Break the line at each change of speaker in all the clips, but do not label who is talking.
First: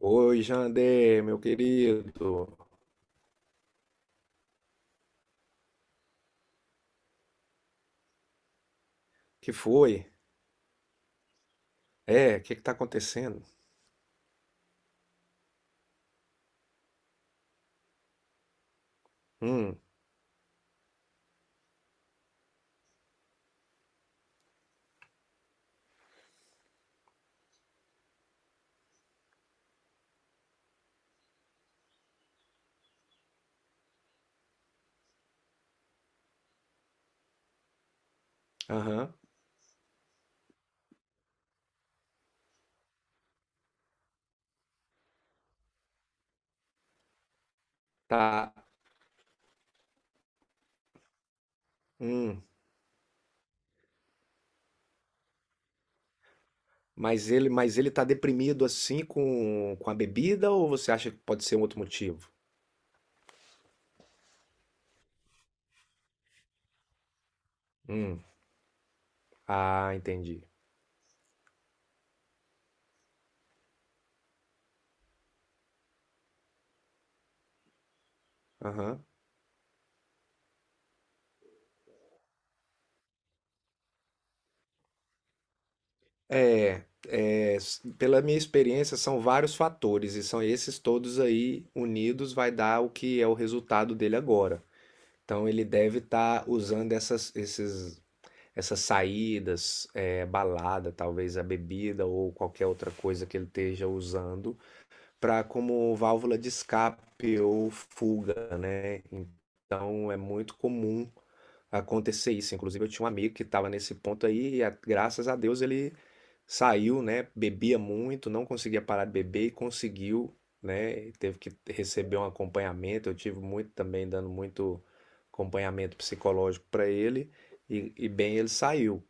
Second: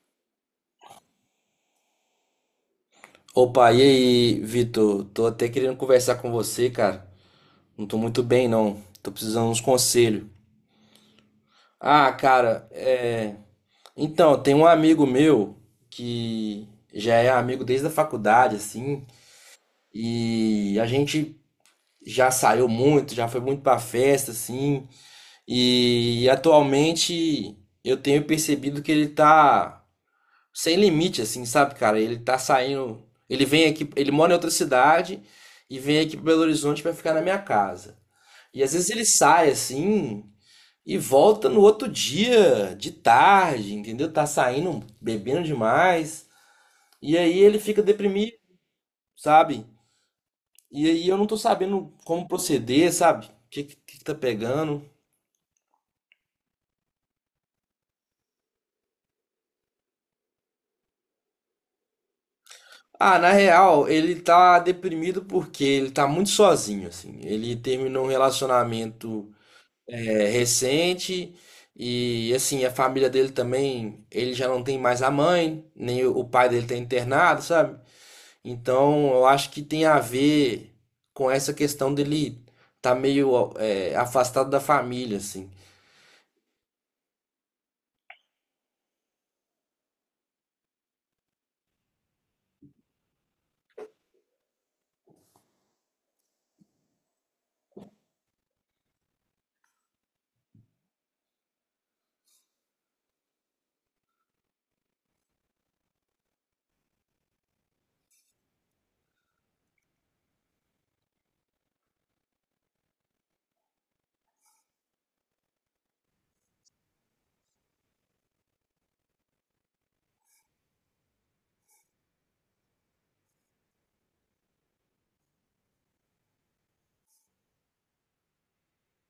Oi, Jander, meu querido.
Opa, e aí, Vitor? Tô até querendo conversar com você, cara. Não tô muito bem, não. Tô precisando de
Que
uns
foi?
conselhos. Ah,
É, o que que
cara,
tá
é.
acontecendo?
Então, tem um amigo meu que já é amigo desde a faculdade, assim,
Hum,
e a gente já saiu muito, já foi muito pra festa, assim, e atualmente eu tenho percebido que ele tá sem limite, assim, sabe, cara? Ele tá saindo. Ele vem aqui, ele mora em outra cidade e vem aqui para Belo Horizonte para ficar na minha casa. E às vezes ele
aham,
sai assim e volta no outro dia, de tarde, entendeu? Tá saindo, bebendo demais. E aí ele fica deprimido,
tá.
sabe? E aí eu não tô sabendo como
Hum.
proceder, sabe? Que que tá pegando?
Mas ele tá deprimido assim com a bebida ou você acha que pode ser um outro motivo?
Ah, na real, ele tá deprimido porque ele tá muito sozinho, assim. Ele terminou um
Hum.
relacionamento
Ah, entendi.
recente. E assim, a família dele também, ele já não tem mais a mãe, nem o pai dele tá internado, sabe?
Aham.
Então eu acho que tem a ver com essa questão dele tá meio afastado da família, assim.
Pela minha experiência, são vários fatores e são esses todos aí unidos vai dar o que é o resultado dele agora. Então ele deve estar usando essas saídas, é, balada, talvez a bebida ou qualquer outra coisa que ele esteja usando, para como válvula de escape ou fuga, né? Então é muito comum acontecer isso. Inclusive, eu tinha um amigo que estava nesse ponto aí e, graças a Deus, ele saiu, né? Bebia muito, não conseguia parar de beber e conseguiu, né? Teve que receber um acompanhamento. Eu tive muito também, dando muito acompanhamento psicológico para ele. E bem, ele saiu.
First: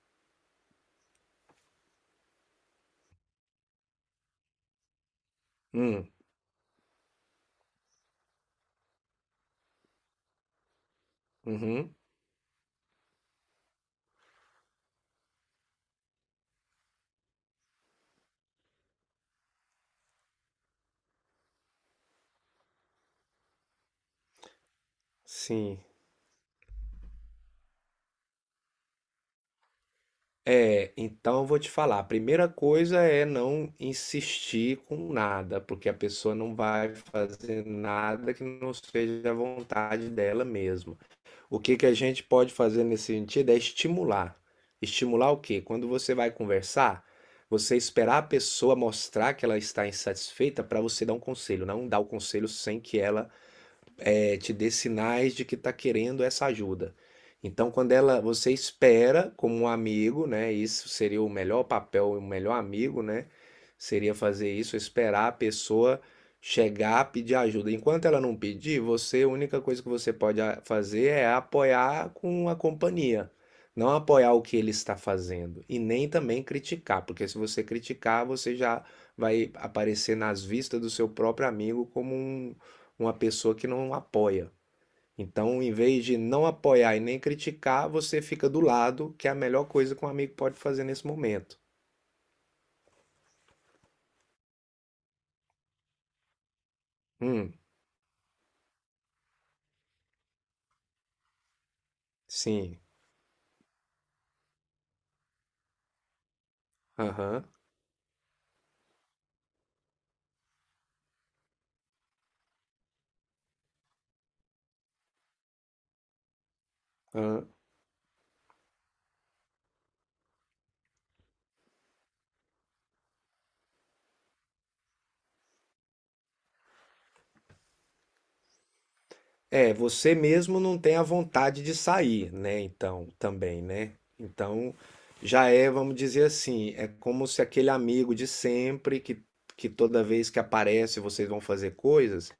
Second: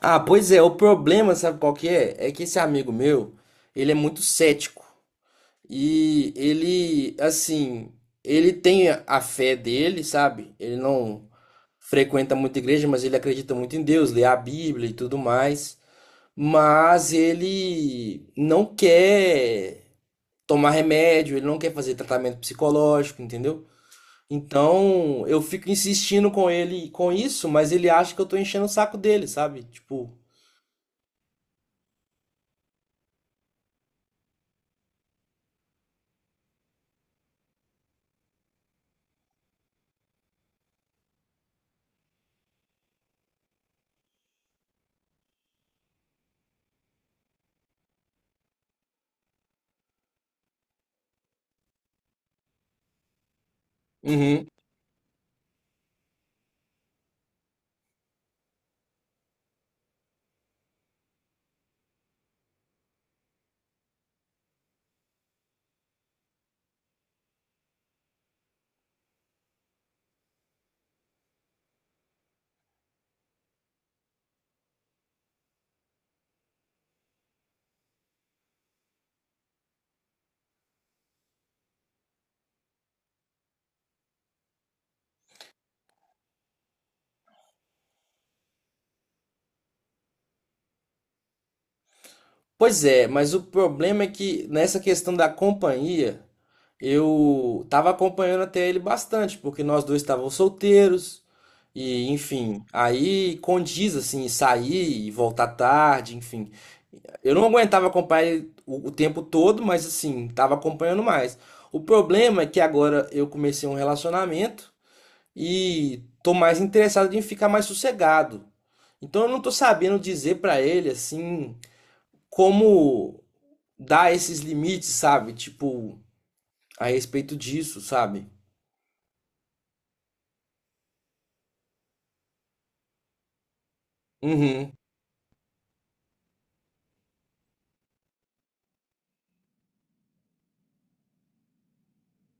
Ah, pois é, o problema, sabe qual que é? É que esse amigo meu, ele é muito cético.
Hum,
E ele, assim, ele tem a fé dele, sabe? Ele não
uhum,
frequenta muita igreja, mas ele acredita muito em Deus, lê a Bíblia e tudo mais, mas ele não quer tomar remédio, ele não quer fazer tratamento psicológico, entendeu? Então, eu fico
sim.
insistindo com ele com isso, mas ele acha que eu tô enchendo o saco dele, sabe? Tipo,
É, então eu vou te falar. A primeira coisa é não insistir com nada, porque a pessoa não vai fazer nada que não seja a vontade dela mesma. O que que a gente pode fazer nesse sentido é estimular. Estimular o quê? Quando você vai conversar, você esperar a pessoa mostrar que ela está insatisfeita para você dar um conselho, não dar o conselho sem que ela
uhum.
te dê sinais de que está querendo essa ajuda. Então, quando ela, você espera como um amigo, né? Isso seria o melhor papel, o melhor amigo, né? Seria fazer isso, esperar a pessoa chegar, pedir ajuda. Enquanto ela não pedir, você, a única coisa que você pode fazer é apoiar com a companhia. Não apoiar o que ele está fazendo e nem também criticar, porque se você criticar, você já vai aparecer nas vistas do seu próprio amigo como um, uma pessoa que não apoia. Então, em vez de não apoiar e nem criticar, você fica do lado, que é a melhor coisa que um amigo pode fazer nesse momento.
Pois é, mas o problema é que nessa questão da companhia,
Hum,
eu tava acompanhando até ele bastante, porque nós dois estávamos solteiros, e enfim,
sim,
aí condiz assim, sair e voltar tarde, enfim. Eu não
aham,
aguentava acompanhar ele o tempo todo, mas assim, tava acompanhando mais. O problema é que agora eu comecei um relacionamento e tô mais interessado em
aham.
ficar mais sossegado. Então eu não tô sabendo dizer pra ele assim como dar esses limites, sabe? Tipo, a respeito disso, sabe?
É, você mesmo não tem a vontade de sair, né? Então, também, né?
Uhum.
Então, já é, vamos dizer assim, é como se aquele amigo de sempre que toda vez que aparece vocês vão fazer coisas.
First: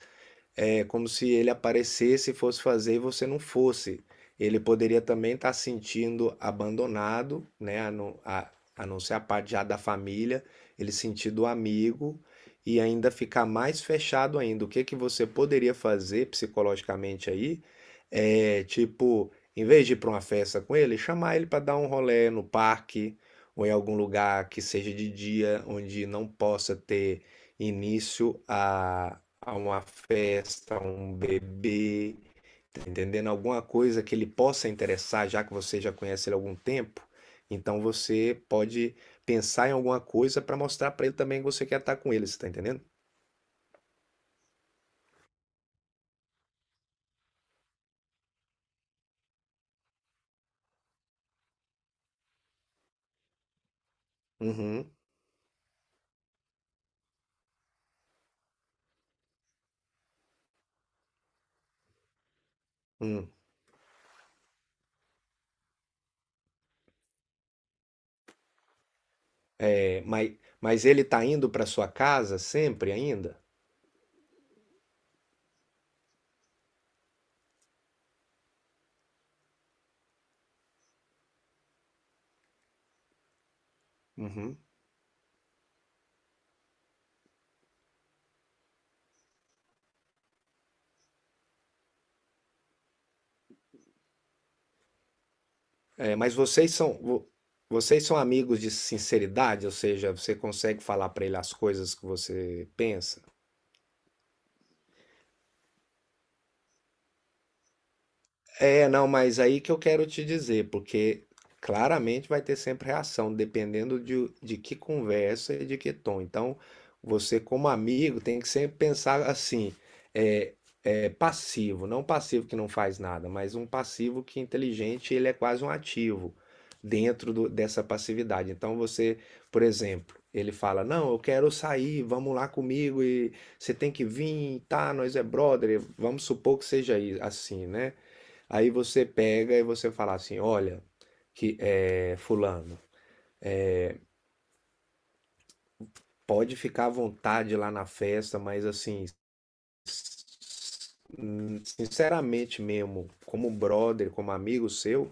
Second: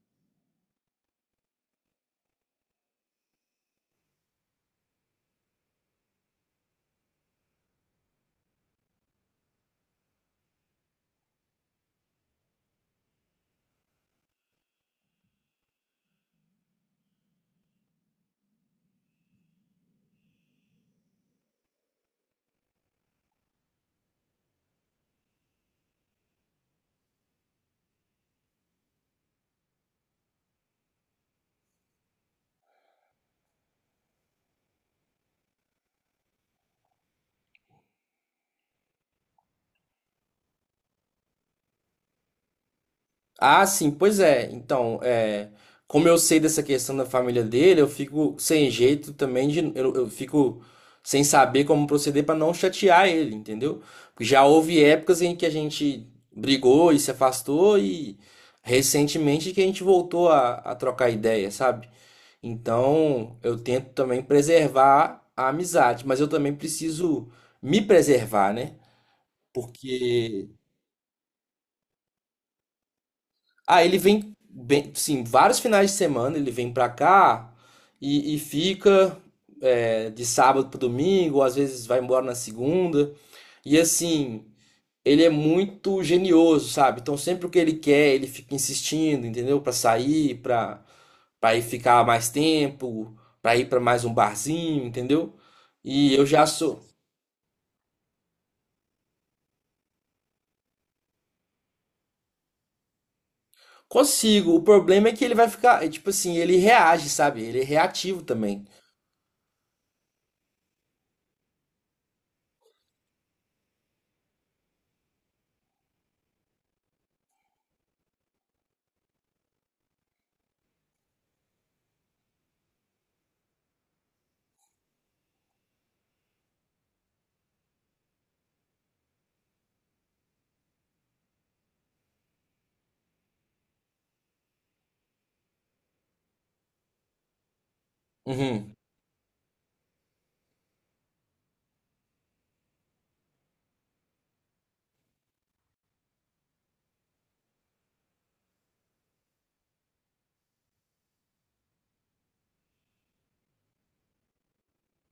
É como se ele aparecesse e fosse fazer e você não fosse. Ele poderia também estar se sentindo abandonado, né? A não, a não ser a parte já da família, ele sentido amigo e ainda ficar mais fechado ainda. O que que você poderia fazer psicologicamente aí? É tipo, em vez de ir para uma festa com ele, chamar ele para dar um rolê no parque ou em algum lugar que seja de dia, onde não possa ter início a uma festa, a um bebê, tá entendendo? Alguma coisa que ele possa interessar, já que você já conhece ele há algum tempo. Então você pode pensar em alguma coisa para mostrar para ele também que você quer estar com ele, você tá entendendo?
Ah, sim, pois é. Então, é, como eu sei dessa questão da família dele, eu fico sem jeito também de, eu fico sem saber como proceder pra não chatear ele, entendeu? Porque já houve
Uhum.
épocas em que a gente brigou e se afastou e recentemente que a gente voltou a trocar ideia, sabe?
Hum.
Então, eu tento também preservar a amizade, mas eu também preciso me preservar, né?
É,
Porque
mas ele tá indo para sua casa sempre ainda?
ah, ele vem bem, sim, vários finais de semana ele vem pra cá e fica de sábado para domingo, ou às vezes vai embora na segunda. E assim,
Uhum.
ele é muito genioso, sabe? Então sempre o que ele quer, ele fica insistindo, entendeu? Pra sair, pra para ir ficar mais tempo, para ir para mais um barzinho, entendeu? E
É,
eu
mas
já sou.
vocês são amigos de sinceridade, ou seja, você consegue falar para ele as coisas que você pensa?
Consigo. O problema é que ele vai ficar. Tipo assim, ele reage, sabe? Ele é reativo também.
É, não, mas aí que eu quero te dizer, porque claramente vai ter sempre reação, dependendo de que conversa e de que tom. Então, você, como amigo, tem que sempre pensar assim: é, é passivo, não passivo que não faz nada, mas um passivo que inteligente, ele é quase um ativo dessa passividade. Então, você, por exemplo, ele fala: Não, eu quero sair, vamos lá comigo e você tem que vir, tá? Nós é brother, vamos supor que seja assim, né? Aí
Uhum,
você pega e você fala assim: olha, que é, fulano, pode ficar à vontade lá na festa, mas assim, sinceramente mesmo, como brother, como amigo seu,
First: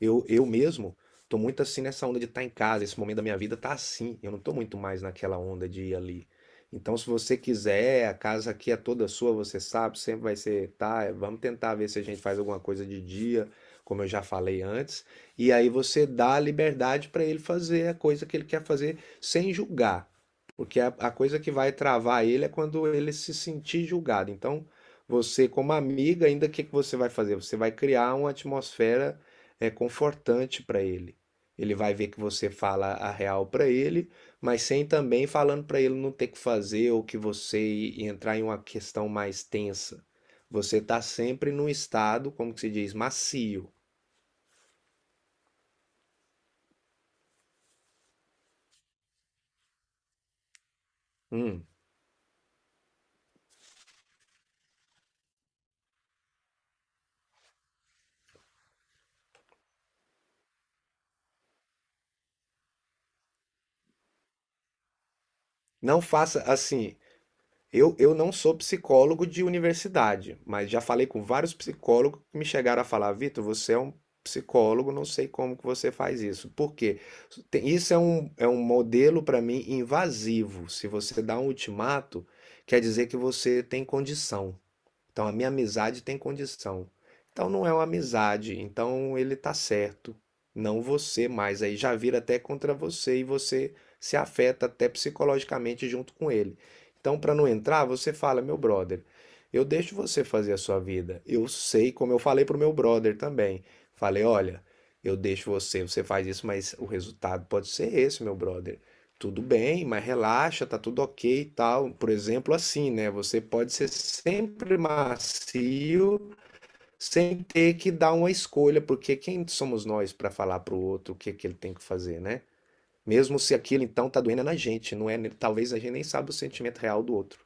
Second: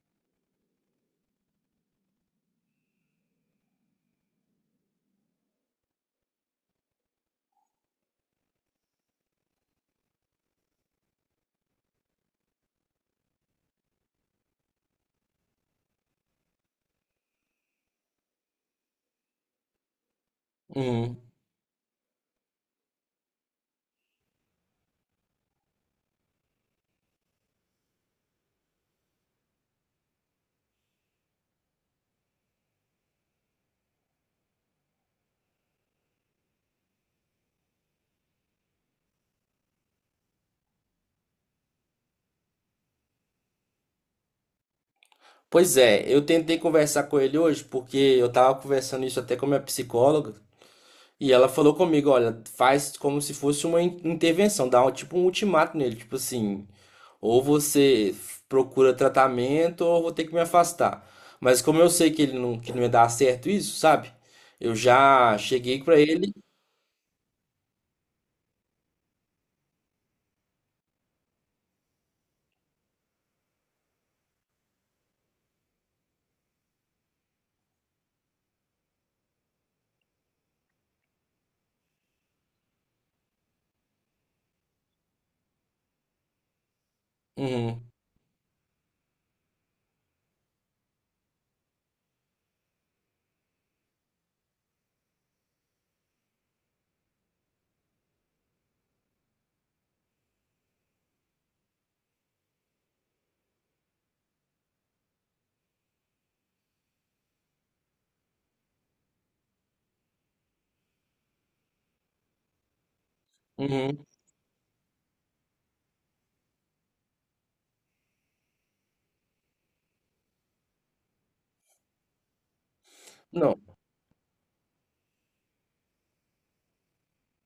eu mesmo tô muito assim nessa onda de estar em casa. Esse momento da minha vida tá assim. Eu não tô muito mais naquela onda de ir ali. Então, se você quiser, a casa aqui é toda sua, você sabe, sempre vai ser, tá? Vamos tentar ver se a gente faz alguma coisa de dia, como eu já falei antes. E aí você dá a liberdade para ele fazer a coisa que ele quer fazer sem julgar. Porque a
uhum.
coisa que vai travar ele é quando ele se sentir julgado. Então, você, como amiga, ainda o que que você vai fazer? Você vai criar uma atmosfera é, confortante para ele. Ele vai ver que você fala a real para ele, mas sem também falando para ele não ter que fazer ou que você entrar em uma questão mais tensa. Você está sempre num estado, como que se diz, macio.
Pois é, eu tentei conversar com ele hoje, porque eu tava conversando isso até com a minha psicóloga. E ela
Hum.
falou comigo, olha, faz como se fosse uma intervenção, dá um, tipo um ultimato nele, tipo assim, ou você procura tratamento ou eu vou ter que me afastar. Mas como eu sei que ele não, que não ia dar certo isso, sabe? Eu já cheguei pra
Não
ele.
faça assim. Eu não sou psicólogo de universidade, mas já falei com vários psicólogos que me chegaram a falar, Vitor, você é um psicólogo, não sei como que você faz isso. Por quê? Isso é um modelo para mim invasivo. Se você dá um ultimato, quer dizer que você tem condição. Então a minha amizade tem condição. Então não é uma
Uhum,
amizade, então ele tá certo, não você mais. Aí já vira até contra você e você se afeta até psicologicamente junto com ele. Então para não entrar, você fala, meu brother, eu deixo você fazer a sua vida. Eu sei, como eu falei pro meu brother também. Falei, olha, eu deixo você, você faz isso, mas o resultado pode ser esse, meu brother. Tudo bem, mas relaxa, tá tudo ok e tal. Por exemplo, assim, né? Você pode ser
uhum.
sempre macio sem ter que dar uma escolha, porque quem somos nós para falar pro outro o que que ele tem que fazer, né? Mesmo se
Não.
aquilo então tá doendo na gente, não é? Talvez a gente nem sabe o sentimento real do outro.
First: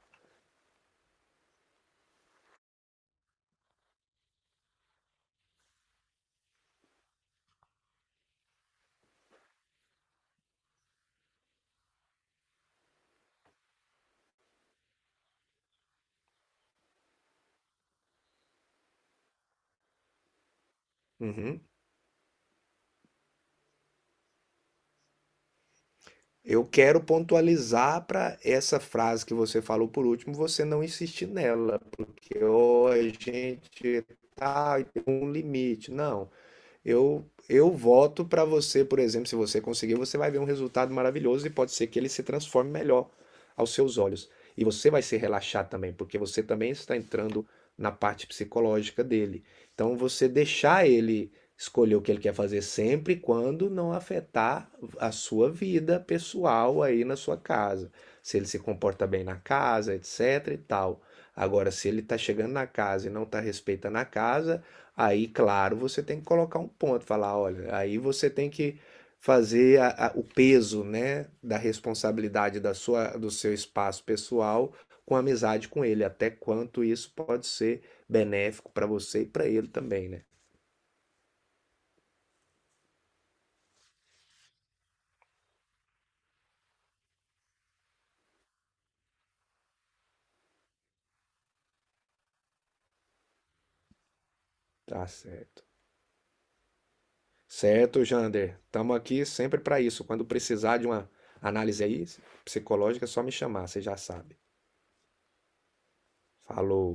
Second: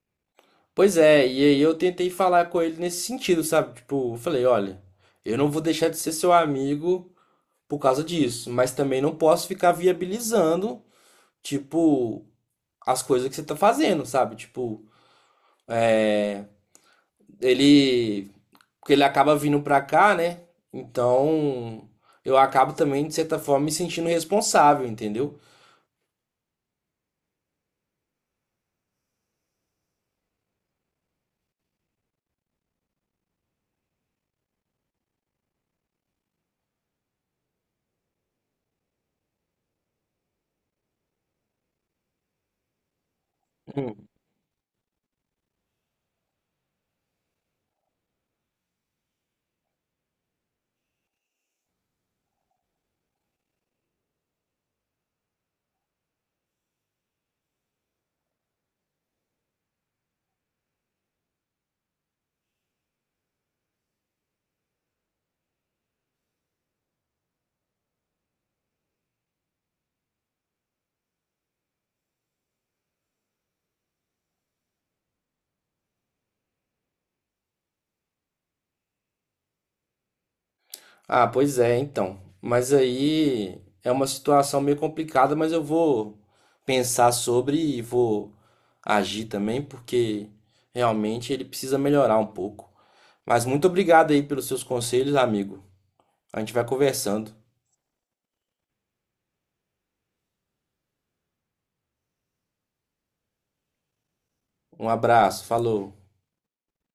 Pois é, e aí eu tentei falar com ele nesse sentido, sabe? Tipo, eu falei, olha, eu não vou deixar de ser seu amigo por causa disso, mas também não posso ficar viabilizando, tipo, as coisas que você tá fazendo, sabe? Tipo, é, ele. Porque ele acaba vindo pra cá, né?
Uhum.
Então, eu acabo também, de certa forma, me sentindo responsável, entendeu?
Eu quero pontualizar para essa frase que você falou por último, você não insistir nela, porque ou a gente tá tem um limite. Não. Eu voto para você, por exemplo, se você conseguir, você vai ver um resultado maravilhoso e pode ser que ele se transforme melhor aos seus
Hum.
olhos. E você vai se relaxar também, porque você também está entrando na parte psicológica dele. Então você deixar ele escolher o que ele quer fazer sempre quando não afetar a sua vida pessoal aí na sua casa. Se ele se comporta bem na casa, etc e tal. Agora, se ele está chegando na casa e não está respeitando a casa, aí, claro, você tem que colocar um ponto, falar, olha, aí você tem que fazer o peso, né, da responsabilidade da sua, do seu espaço pessoal com a amizade com ele, até quanto isso pode ser benéfico para você e para ele também, né?
Ah, pois é, então. Mas aí é uma situação meio complicada, mas eu vou pensar sobre e vou agir também, porque realmente ele precisa melhorar um pouco. Mas muito obrigado aí pelos seus
Tá
conselhos, amigo.
certo.
A gente vai conversando.
Certo, Jander. Estamos aqui sempre para isso. Quando precisar de uma análise aí psicológica, é só me chamar, você já sabe.
Um abraço, falou.
Falou.